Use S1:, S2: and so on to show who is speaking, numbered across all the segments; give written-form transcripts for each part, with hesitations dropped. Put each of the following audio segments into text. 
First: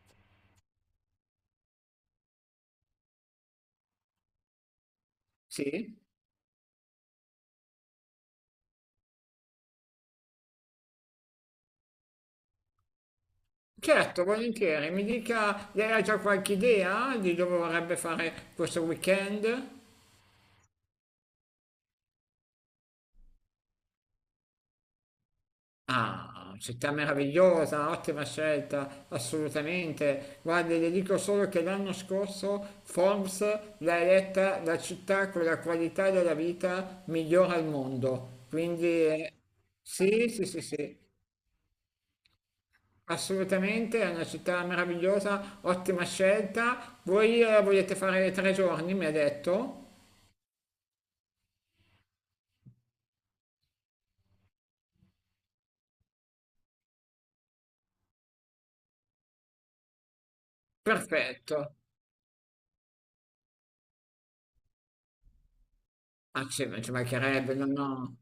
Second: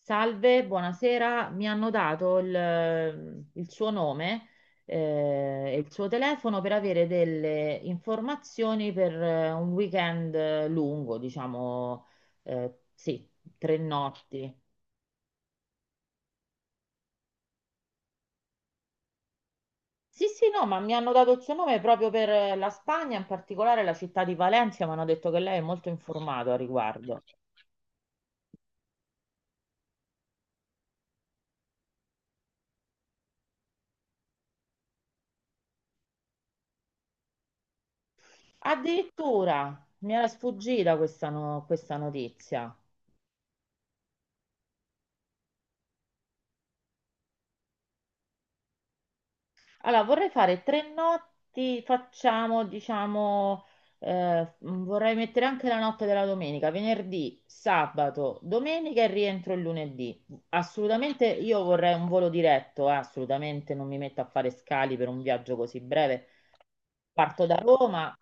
S1: Salve, buonasera. Mi hanno dato il suo nome, e il
S2: Sì,
S1: suo telefono per avere delle informazioni per un weekend lungo, diciamo, sì, tre
S2: certo,
S1: notti.
S2: volentieri. Mi dica, lei ha già qualche idea di dove vorrebbe fare questo weekend?
S1: Sì, sì, no, ma mi hanno dato il suo nome proprio per la Spagna, in particolare la città di Valencia. Mi hanno detto che lei è molto informato
S2: Ah,
S1: a
S2: città
S1: riguardo.
S2: meravigliosa, ottima scelta, assolutamente. Guarda, le dico solo che l'anno scorso Forbes l'ha eletta la città con la qualità della vita migliore al mondo. Quindi
S1: Addirittura mi era
S2: sì, sì, sì,
S1: sfuggita
S2: sì,
S1: questa, no- questa notizia.
S2: assolutamente, è una città meravigliosa, ottima scelta. Voi volete fare 3 giorni, mi ha detto?
S1: Allora, vorrei fare 3 notti, facciamo, diciamo, vorrei mettere anche la notte della domenica: venerdì, sabato, domenica e rientro il lunedì. Assolutamente,
S2: Perfetto,
S1: io vorrei un volo diretto, assolutamente non mi metto a fare scali per un viaggio così breve.
S2: ah sì, ma ci
S1: Parto da
S2: mancherebbe, no,
S1: Roma.
S2: no.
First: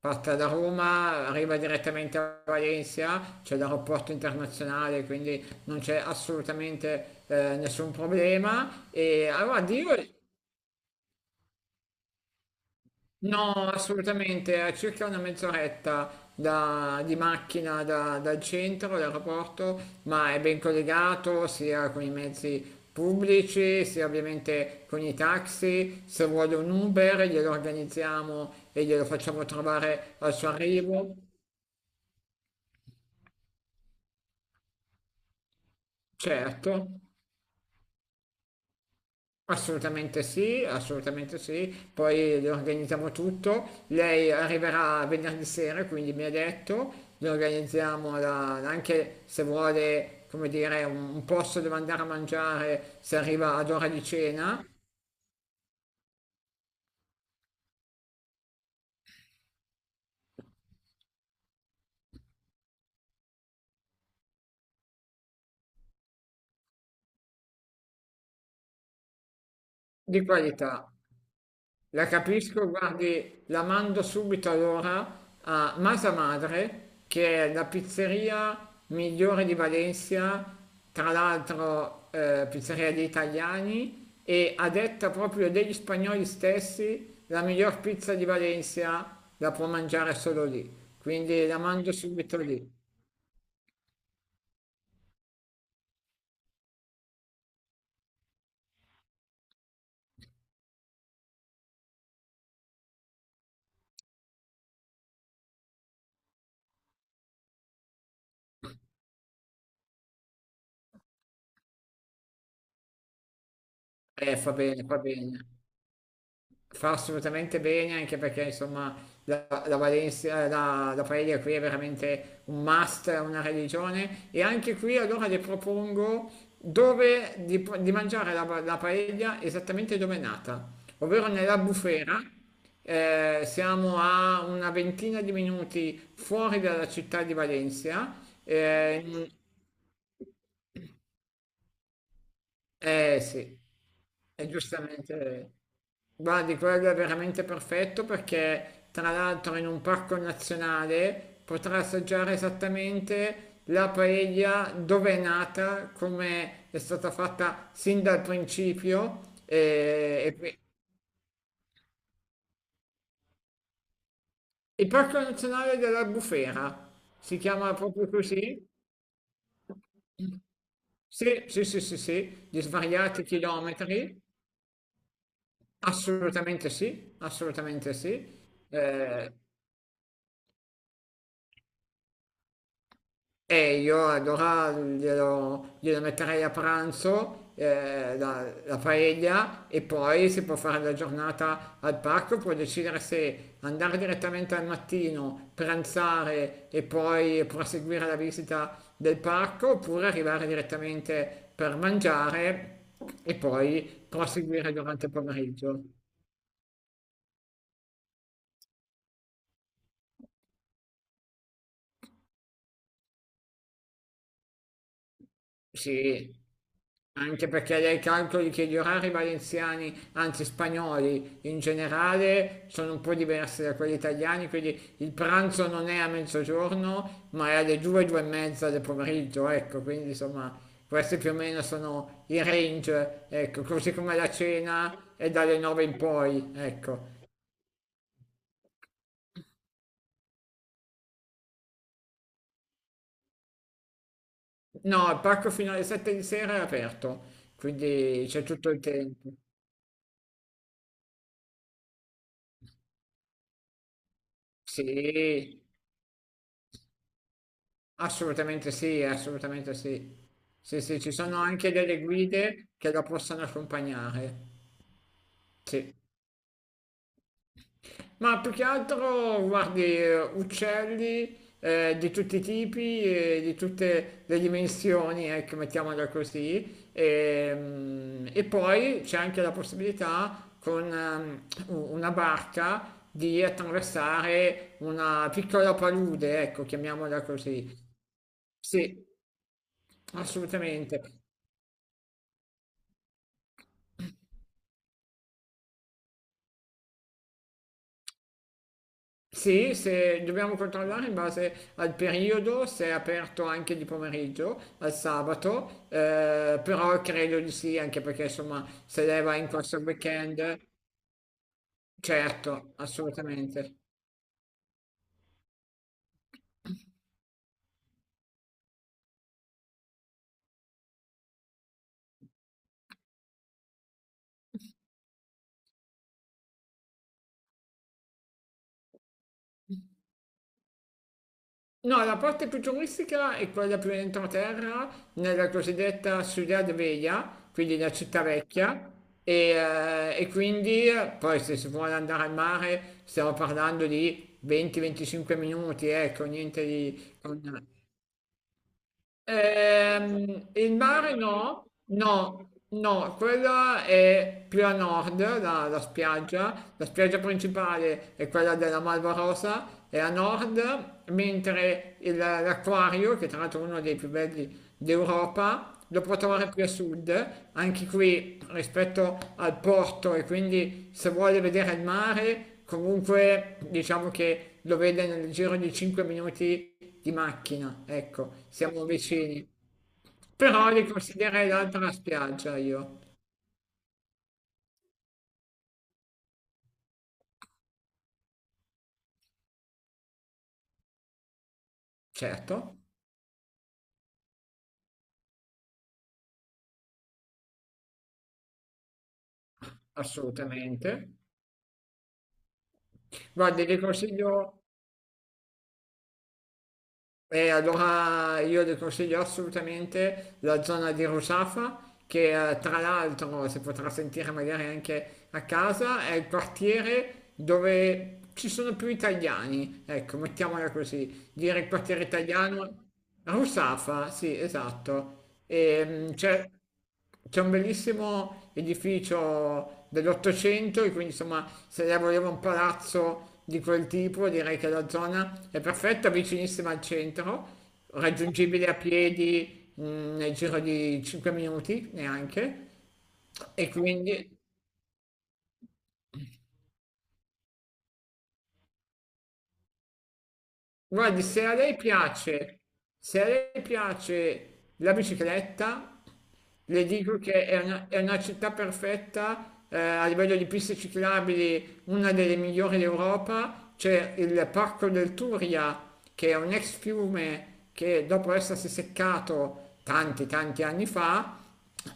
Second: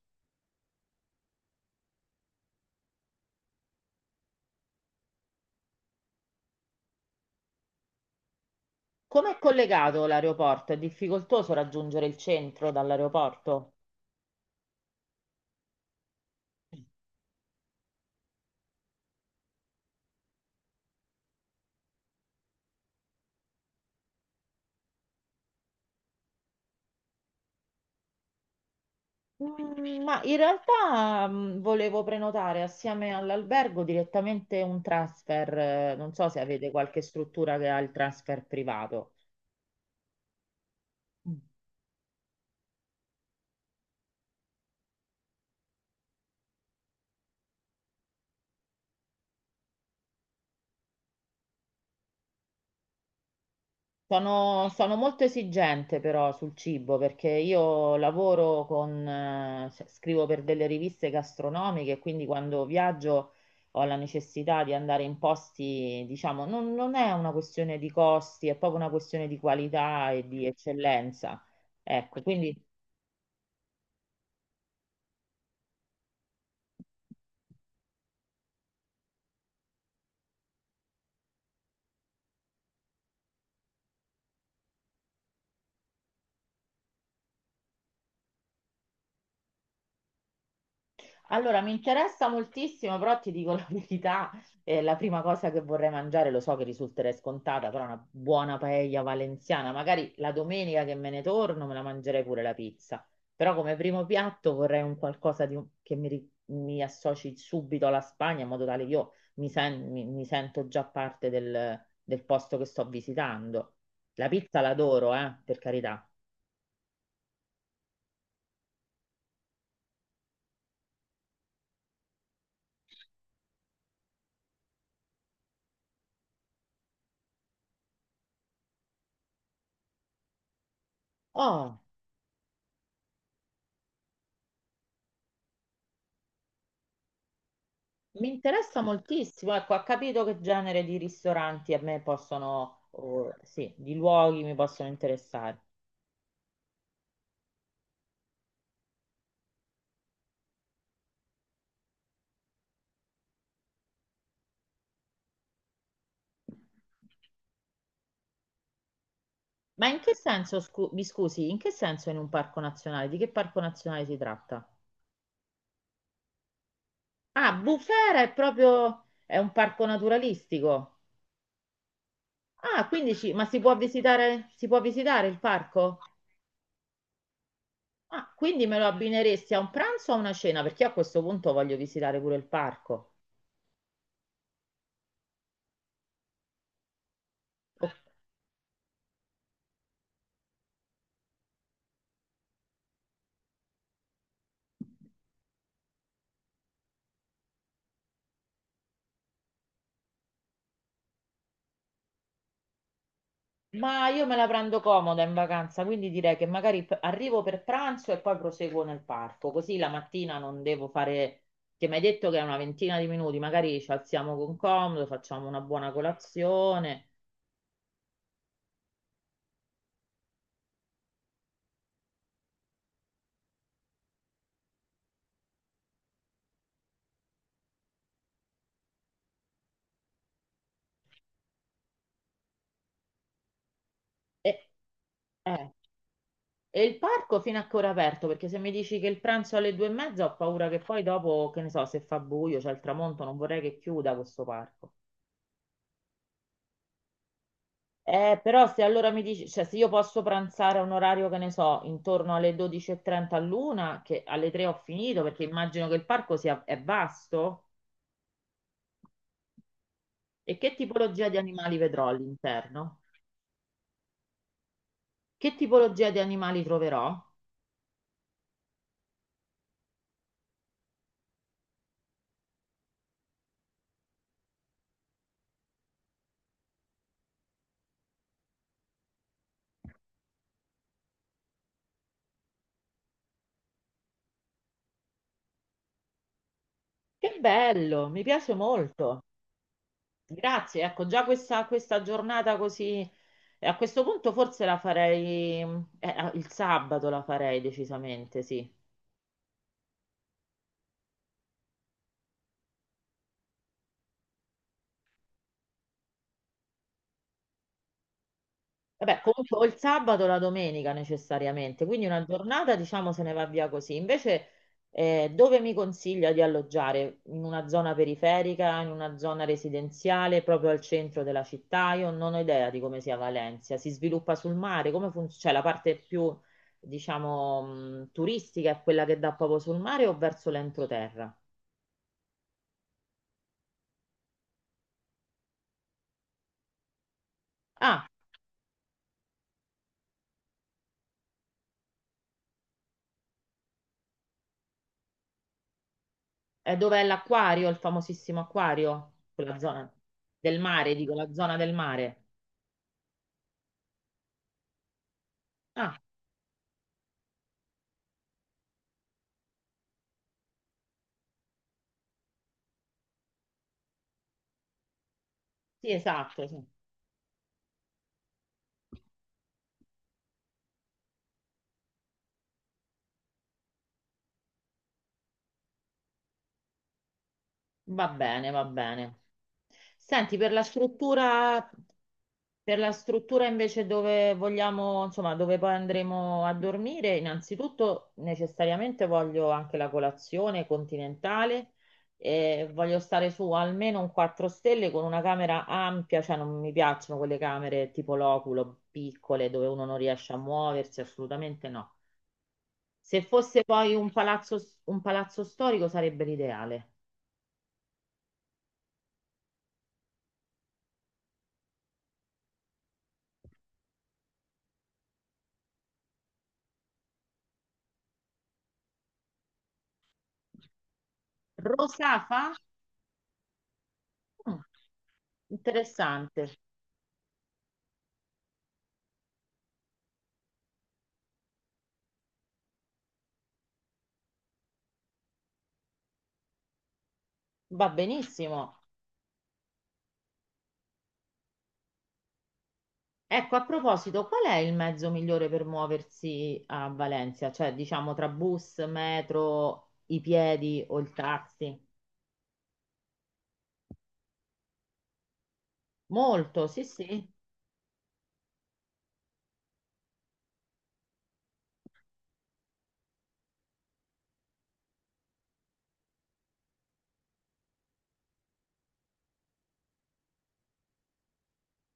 S2: Parta da Roma, arriva direttamente a Valencia, c'è l'aeroporto internazionale, quindi non c'è assolutamente nessun problema. E
S1: Com'è
S2: allora, Dio.
S1: collegato l'aeroporto? È difficoltoso raggiungere il centro
S2: No,
S1: dall'aeroporto?
S2: assolutamente, a circa una mezz'oretta di macchina dal centro, dall'aeroporto, ma è ben collegato sia con i mezzi pubblici, sia ovviamente con i taxi. Se vuole un Uber, glielo organizziamo e glielo facciamo trovare
S1: Ma
S2: al
S1: in
S2: suo arrivo.
S1: realtà, volevo prenotare assieme all'albergo direttamente un transfer. Non so se avete
S2: Certo,
S1: qualche struttura che ha il transfer privato.
S2: assolutamente sì, assolutamente
S1: Mm.
S2: sì, poi le organizziamo tutto, lei arriverà venerdì sera, quindi mi ha detto, le organizziamo anche se vuole, come dire, un posto dove andare a mangiare, se arriva ad ora di cena,
S1: Sono molto esigente però sul cibo, perché io lavoro con, cioè, scrivo per delle riviste gastronomiche, quindi quando viaggio ho la necessità di andare in posti, diciamo, non è una questione di costi, è proprio una questione di qualità
S2: di
S1: e di
S2: qualità.
S1: eccellenza.
S2: La
S1: Ecco, quindi.
S2: capisco, guardi, la mando subito allora a Masa Madre, che è la pizzeria migliore di Valencia, tra l'altro pizzeria degli italiani e a detta proprio degli spagnoli stessi, la miglior pizza di Valencia la può mangiare solo lì. Quindi la
S1: Allora, mi
S2: mando
S1: interessa
S2: subito lì.
S1: moltissimo, però ti dico la verità, la prima cosa che vorrei mangiare, lo so che risulterei scontata, però una buona paella valenziana. Magari la domenica che me ne torno me la mangerei pure la pizza, però come primo piatto vorrei un qualcosa di che mi associ subito alla Spagna, in modo tale che io mi sento già parte del posto che sto visitando. La
S2: Fa
S1: pizza
S2: bene, fa
S1: l'adoro,
S2: bene.
S1: per carità.
S2: Fa assolutamente bene anche perché insomma la Valencia, la paella qui è veramente un must, è una religione e anche qui allora le propongo dove di mangiare la paella esattamente dove è nata, ovvero nella
S1: Oh.
S2: bufera, siamo a una ventina di minuti fuori dalla città di Valencia,
S1: Mi interessa
S2: eh,
S1: moltissimo, ecco, ha capito che genere di ristoranti a me possono,
S2: eh
S1: o,
S2: sì,
S1: sì, di luoghi
S2: è
S1: mi possono
S2: giustamente...
S1: interessare.
S2: Guardi, quello è veramente perfetto perché tra l'altro in un parco nazionale potrà assaggiare esattamente la paella dove è nata, come è stata fatta sin dal principio.
S1: Ma in che senso, mi scusi, in che senso in un parco nazionale? Di che parco nazionale si tratta?
S2: Il parco nazionale dell'Albufera si
S1: Ah,
S2: chiama proprio
S1: Bufera è
S2: così?
S1: proprio, è un parco naturalistico.
S2: Sì, sì, sì, sì, sì, di
S1: Ah, quindi
S2: svariati
S1: ma si può
S2: chilometri.
S1: visitare, si può visitare il parco?
S2: Assolutamente sì, assolutamente
S1: Ah,
S2: sì.
S1: quindi me lo
S2: Eh,
S1: abbineresti a un pranzo o a una cena? Perché io a questo punto voglio visitare pure il parco.
S2: e io allora glielo metterei a pranzo,
S1: Ok.
S2: la paella, e poi si può fare la giornata al parco, può decidere se andare direttamente al mattino, pranzare e poi proseguire la visita del parco, oppure arrivare direttamente per mangiare e poi
S1: Ma io me la
S2: proseguire
S1: prendo
S2: durante il
S1: comoda in
S2: pomeriggio.
S1: vacanza, quindi direi che magari arrivo per pranzo e poi proseguo nel parco, così la mattina non devo fare, che mi hai detto che è una ventina di minuti, magari ci alziamo con comodo, facciamo una buona
S2: Sì,
S1: colazione.
S2: anche perché lei calcoli che gli orari valenziani, anzi spagnoli in generale, sono un po' diversi da quelli italiani, quindi il pranzo non è a mezzogiorno, ma è alle due, due e mezza del pomeriggio, ecco, quindi insomma questi più o meno sono i range, ecco, così come la
S1: E,
S2: cena è dalle
S1: eh,
S2: nove in poi,
S1: e il
S2: ecco.
S1: parco fino a che ora è aperto? Perché se mi dici che il pranzo è alle due e mezza ho paura che poi dopo, che ne so, se fa buio, c'è il tramonto, non vorrei che chiuda questo parco.
S2: No, il parco fino alle sette di sera è aperto, quindi c'è
S1: Però
S2: tutto il
S1: se allora mi
S2: tempo.
S1: dici, cioè se io posso pranzare a un orario che ne so, intorno alle 12:30 all'una, che alle 3 ho finito, perché
S2: Sì.
S1: immagino che il parco sia è vasto,
S2: Assolutamente sì, assolutamente sì.
S1: e che
S2: Sì, sì, ci
S1: tipologia di
S2: sono anche
S1: animali
S2: delle
S1: vedrò
S2: guide che
S1: all'interno?
S2: la possono accompagnare.
S1: Che
S2: Sì.
S1: tipologia di animali troverò?
S2: Ma più che altro, guardi, uccelli di tutti i tipi e di tutte le dimensioni, ecco, mettiamola così. E poi c'è anche la possibilità con una barca di attraversare una piccola palude, ecco, chiamiamola
S1: Che
S2: così.
S1: bello, mi piace
S2: Sì.
S1: molto. Grazie,
S2: Assolutamente.
S1: ecco, già questa giornata così, a questo punto forse la farei, il sabato la farei decisamente, sì.
S2: Sì, se dobbiamo controllare in base al periodo, se è aperto anche di pomeriggio, al sabato, però credo di sì, anche perché insomma se
S1: Vabbè,
S2: lei va in
S1: comunque o il
S2: corso al
S1: sabato o la
S2: weekend,
S1: domenica necessariamente, quindi una
S2: certo,
S1: giornata diciamo se ne va via
S2: assolutamente.
S1: così. Invece dove mi consiglia di alloggiare? In una zona periferica, in una zona residenziale, proprio al centro della città? Io non ho idea di come sia Valencia, si sviluppa sul mare, come funziona? Cioè la parte più diciamo turistica è quella che dà proprio sul mare o verso l'entroterra?
S2: No, la parte più turistica è quella più entroterra, nella cosiddetta Ciudad Vella, quindi la
S1: Ah,
S2: città vecchia, e, e quindi poi se si vuole andare al mare stiamo parlando di 20-25 minuti, ecco, niente
S1: è dov'è
S2: di... con-
S1: l'acquario, il famosissimo acquario? Quella zona del
S2: Il
S1: mare, dico
S2: mare
S1: la zona
S2: no,
S1: del mare.
S2: no, no, quella è più a nord, la, la
S1: Ah.
S2: spiaggia, la spiaggia principale è quella della Malva Rosa, è a nord, mentre l'acquario, che tra l'altro è uno dei più belli d'Europa,
S1: Sì,
S2: lo può
S1: esatto,
S2: trovare
S1: sì.
S2: più a sud, anche qui rispetto al porto e quindi se vuole vedere il mare, comunque diciamo che lo vede nel giro di 5 minuti di macchina,
S1: Va
S2: ecco,
S1: bene, va
S2: siamo
S1: bene.
S2: vicini.
S1: Senti, per la
S2: Però li consiglierei
S1: struttura,
S2: l'altra spiaggia
S1: per la
S2: io,
S1: struttura invece dove vogliamo, insomma, dove poi andremo a dormire, innanzitutto necessariamente voglio anche la colazione continentale, e
S2: certo,
S1: voglio stare su almeno un 4 stelle con una camera ampia, cioè non mi piacciono quelle camere tipo loculo, piccole, dove uno non riesce a muoversi,
S2: assolutamente.
S1: assolutamente no. Se fosse
S2: Guardi, vi
S1: poi
S2: consiglio,
S1: un palazzo storico sarebbe l'ideale.
S2: e allora io le consiglio assolutamente la zona di Rusafa, che tra l'altro si potrà sentire magari anche a casa, è il quartiere dove ci sono più italiani, ecco, mettiamola così, dire il quartiere
S1: Rosafa?
S2: italiano. Rusafa, sì,
S1: Mm,
S2: esatto. E, mm,
S1: interessante,
S2: c'è c'è un bellissimo edificio dell'Ottocento, e quindi insomma, se lei voleva un palazzo di quel tipo, direi che la zona è perfetta, vicinissima al centro,
S1: va benissimo.
S2: raggiungibile a piedi, nel giro di 5 minuti neanche.
S1: Ecco, a
S2: E
S1: proposito,
S2: quindi.
S1: qual è il mezzo migliore per muoversi a Valencia? Cioè, diciamo, tra bus, metro, i piedi o il
S2: Guardi, se a lei
S1: taxi?
S2: piace, se a lei piace la bicicletta,
S1: Molto, sì,
S2: le dico
S1: sì.
S2: che è una città perfetta, a livello di piste ciclabili, una delle migliori d'Europa. C'è il Parco del Turia, che è un ex fiume che dopo essersi seccato tanti, tanti anni fa,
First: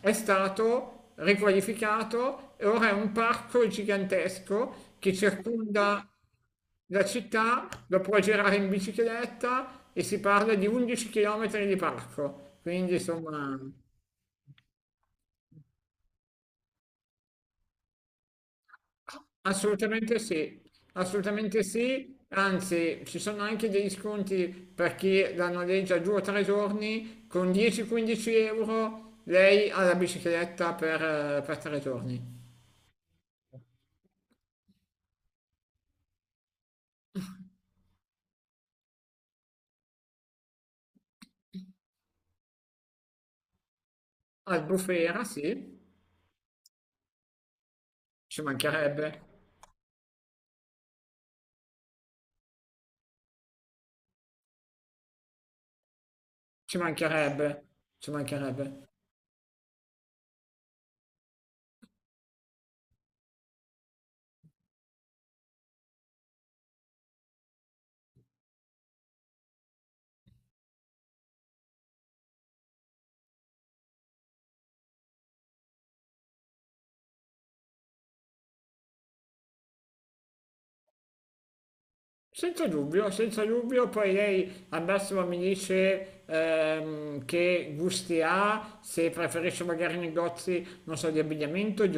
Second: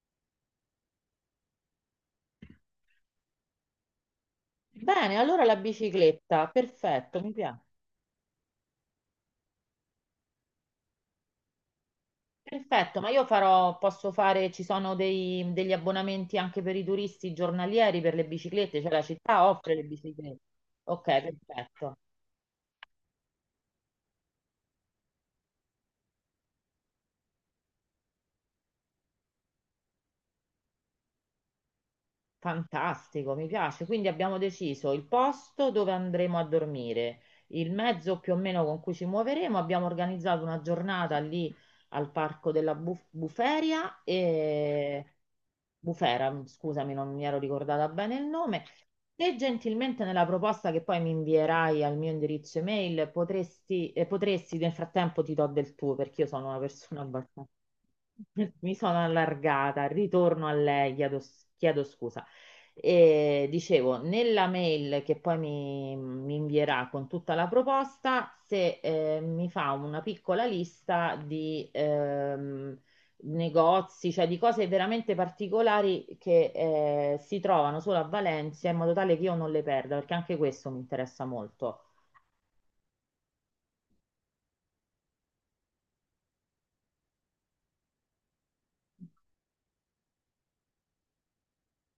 S2: è stato riqualificato e ora è un parco gigantesco che
S1: Bene, allora la
S2: circonda...
S1: bicicletta,
S2: La
S1: perfetto, mi piace.
S2: città la puoi girare in bicicletta e si parla di 11 km di parco, quindi
S1: Perfetto, ma io
S2: insomma
S1: farò, posso fare, ci sono degli abbonamenti anche per i turisti giornalieri per le biciclette, cioè la città offre le
S2: assolutamente
S1: biciclette.
S2: sì,
S1: Ok,
S2: assolutamente
S1: perfetto.
S2: sì, anzi ci sono anche degli sconti per chi la noleggia 2 o 3 giorni, con 10-15 euro lei ha la bicicletta per 3 giorni.
S1: Fantastico, mi piace. Quindi abbiamo deciso il posto dove andremo a dormire, il mezzo più o meno con cui ci muoveremo. Abbiamo organizzato una giornata lì al parco della Buferia e
S2: Albufera sì,
S1: Bufera, scusami, non mi ero ricordata bene il
S2: ci
S1: nome.
S2: mancherebbe,
S1: Se gentilmente nella proposta che poi mi invierai al mio indirizzo email potresti nel frattempo, ti do del tuo perché io sono una
S2: ci
S1: persona abbastanza
S2: mancherebbe, ci
S1: mi
S2: mancherebbe.
S1: sono allargata, ritorno a lei, chiedo scusa. E dicevo, nella mail che poi mi invierà con tutta la proposta, se mi fa una piccola lista di negozi, cioè di cose veramente particolari che si trovano solo a Valencia, in modo tale che io non le perda, perché anche questo mi interessa molto.
S2: Senza dubbio, senza dubbio, poi lei al massimo mi dice che gusti ha, se preferisce magari negozi, non so, di abbigliamento, di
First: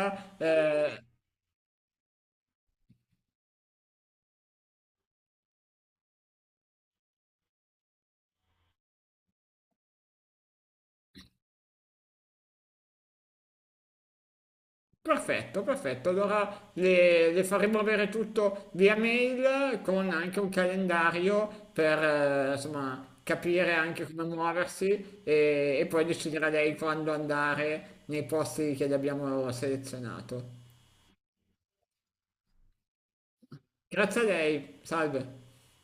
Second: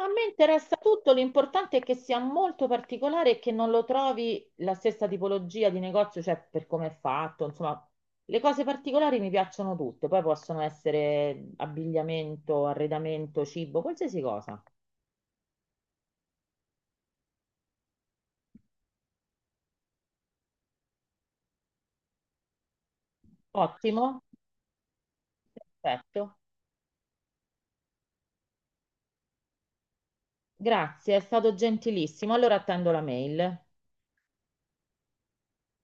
S1: A me interessa tutto, l'importante è che sia molto particolare e che non lo trovi la stessa tipologia di negozio, cioè per come è fatto, insomma, le cose particolari mi piacciono tutte, poi possono essere abbigliamento, arredamento, cibo, qualsiasi cosa.
S2: Perfetto, perfetto. Allora le faremo avere tutto via mail con anche un calendario per insomma capire anche
S1: Ottimo,
S2: come muoversi e poi
S1: perfetto.
S2: deciderà lei quando andare nei posti che le abbiamo selezionato.
S1: Grazie, è stato gentilissimo. Allora attendo la mail.
S2: Grazie a lei, salve.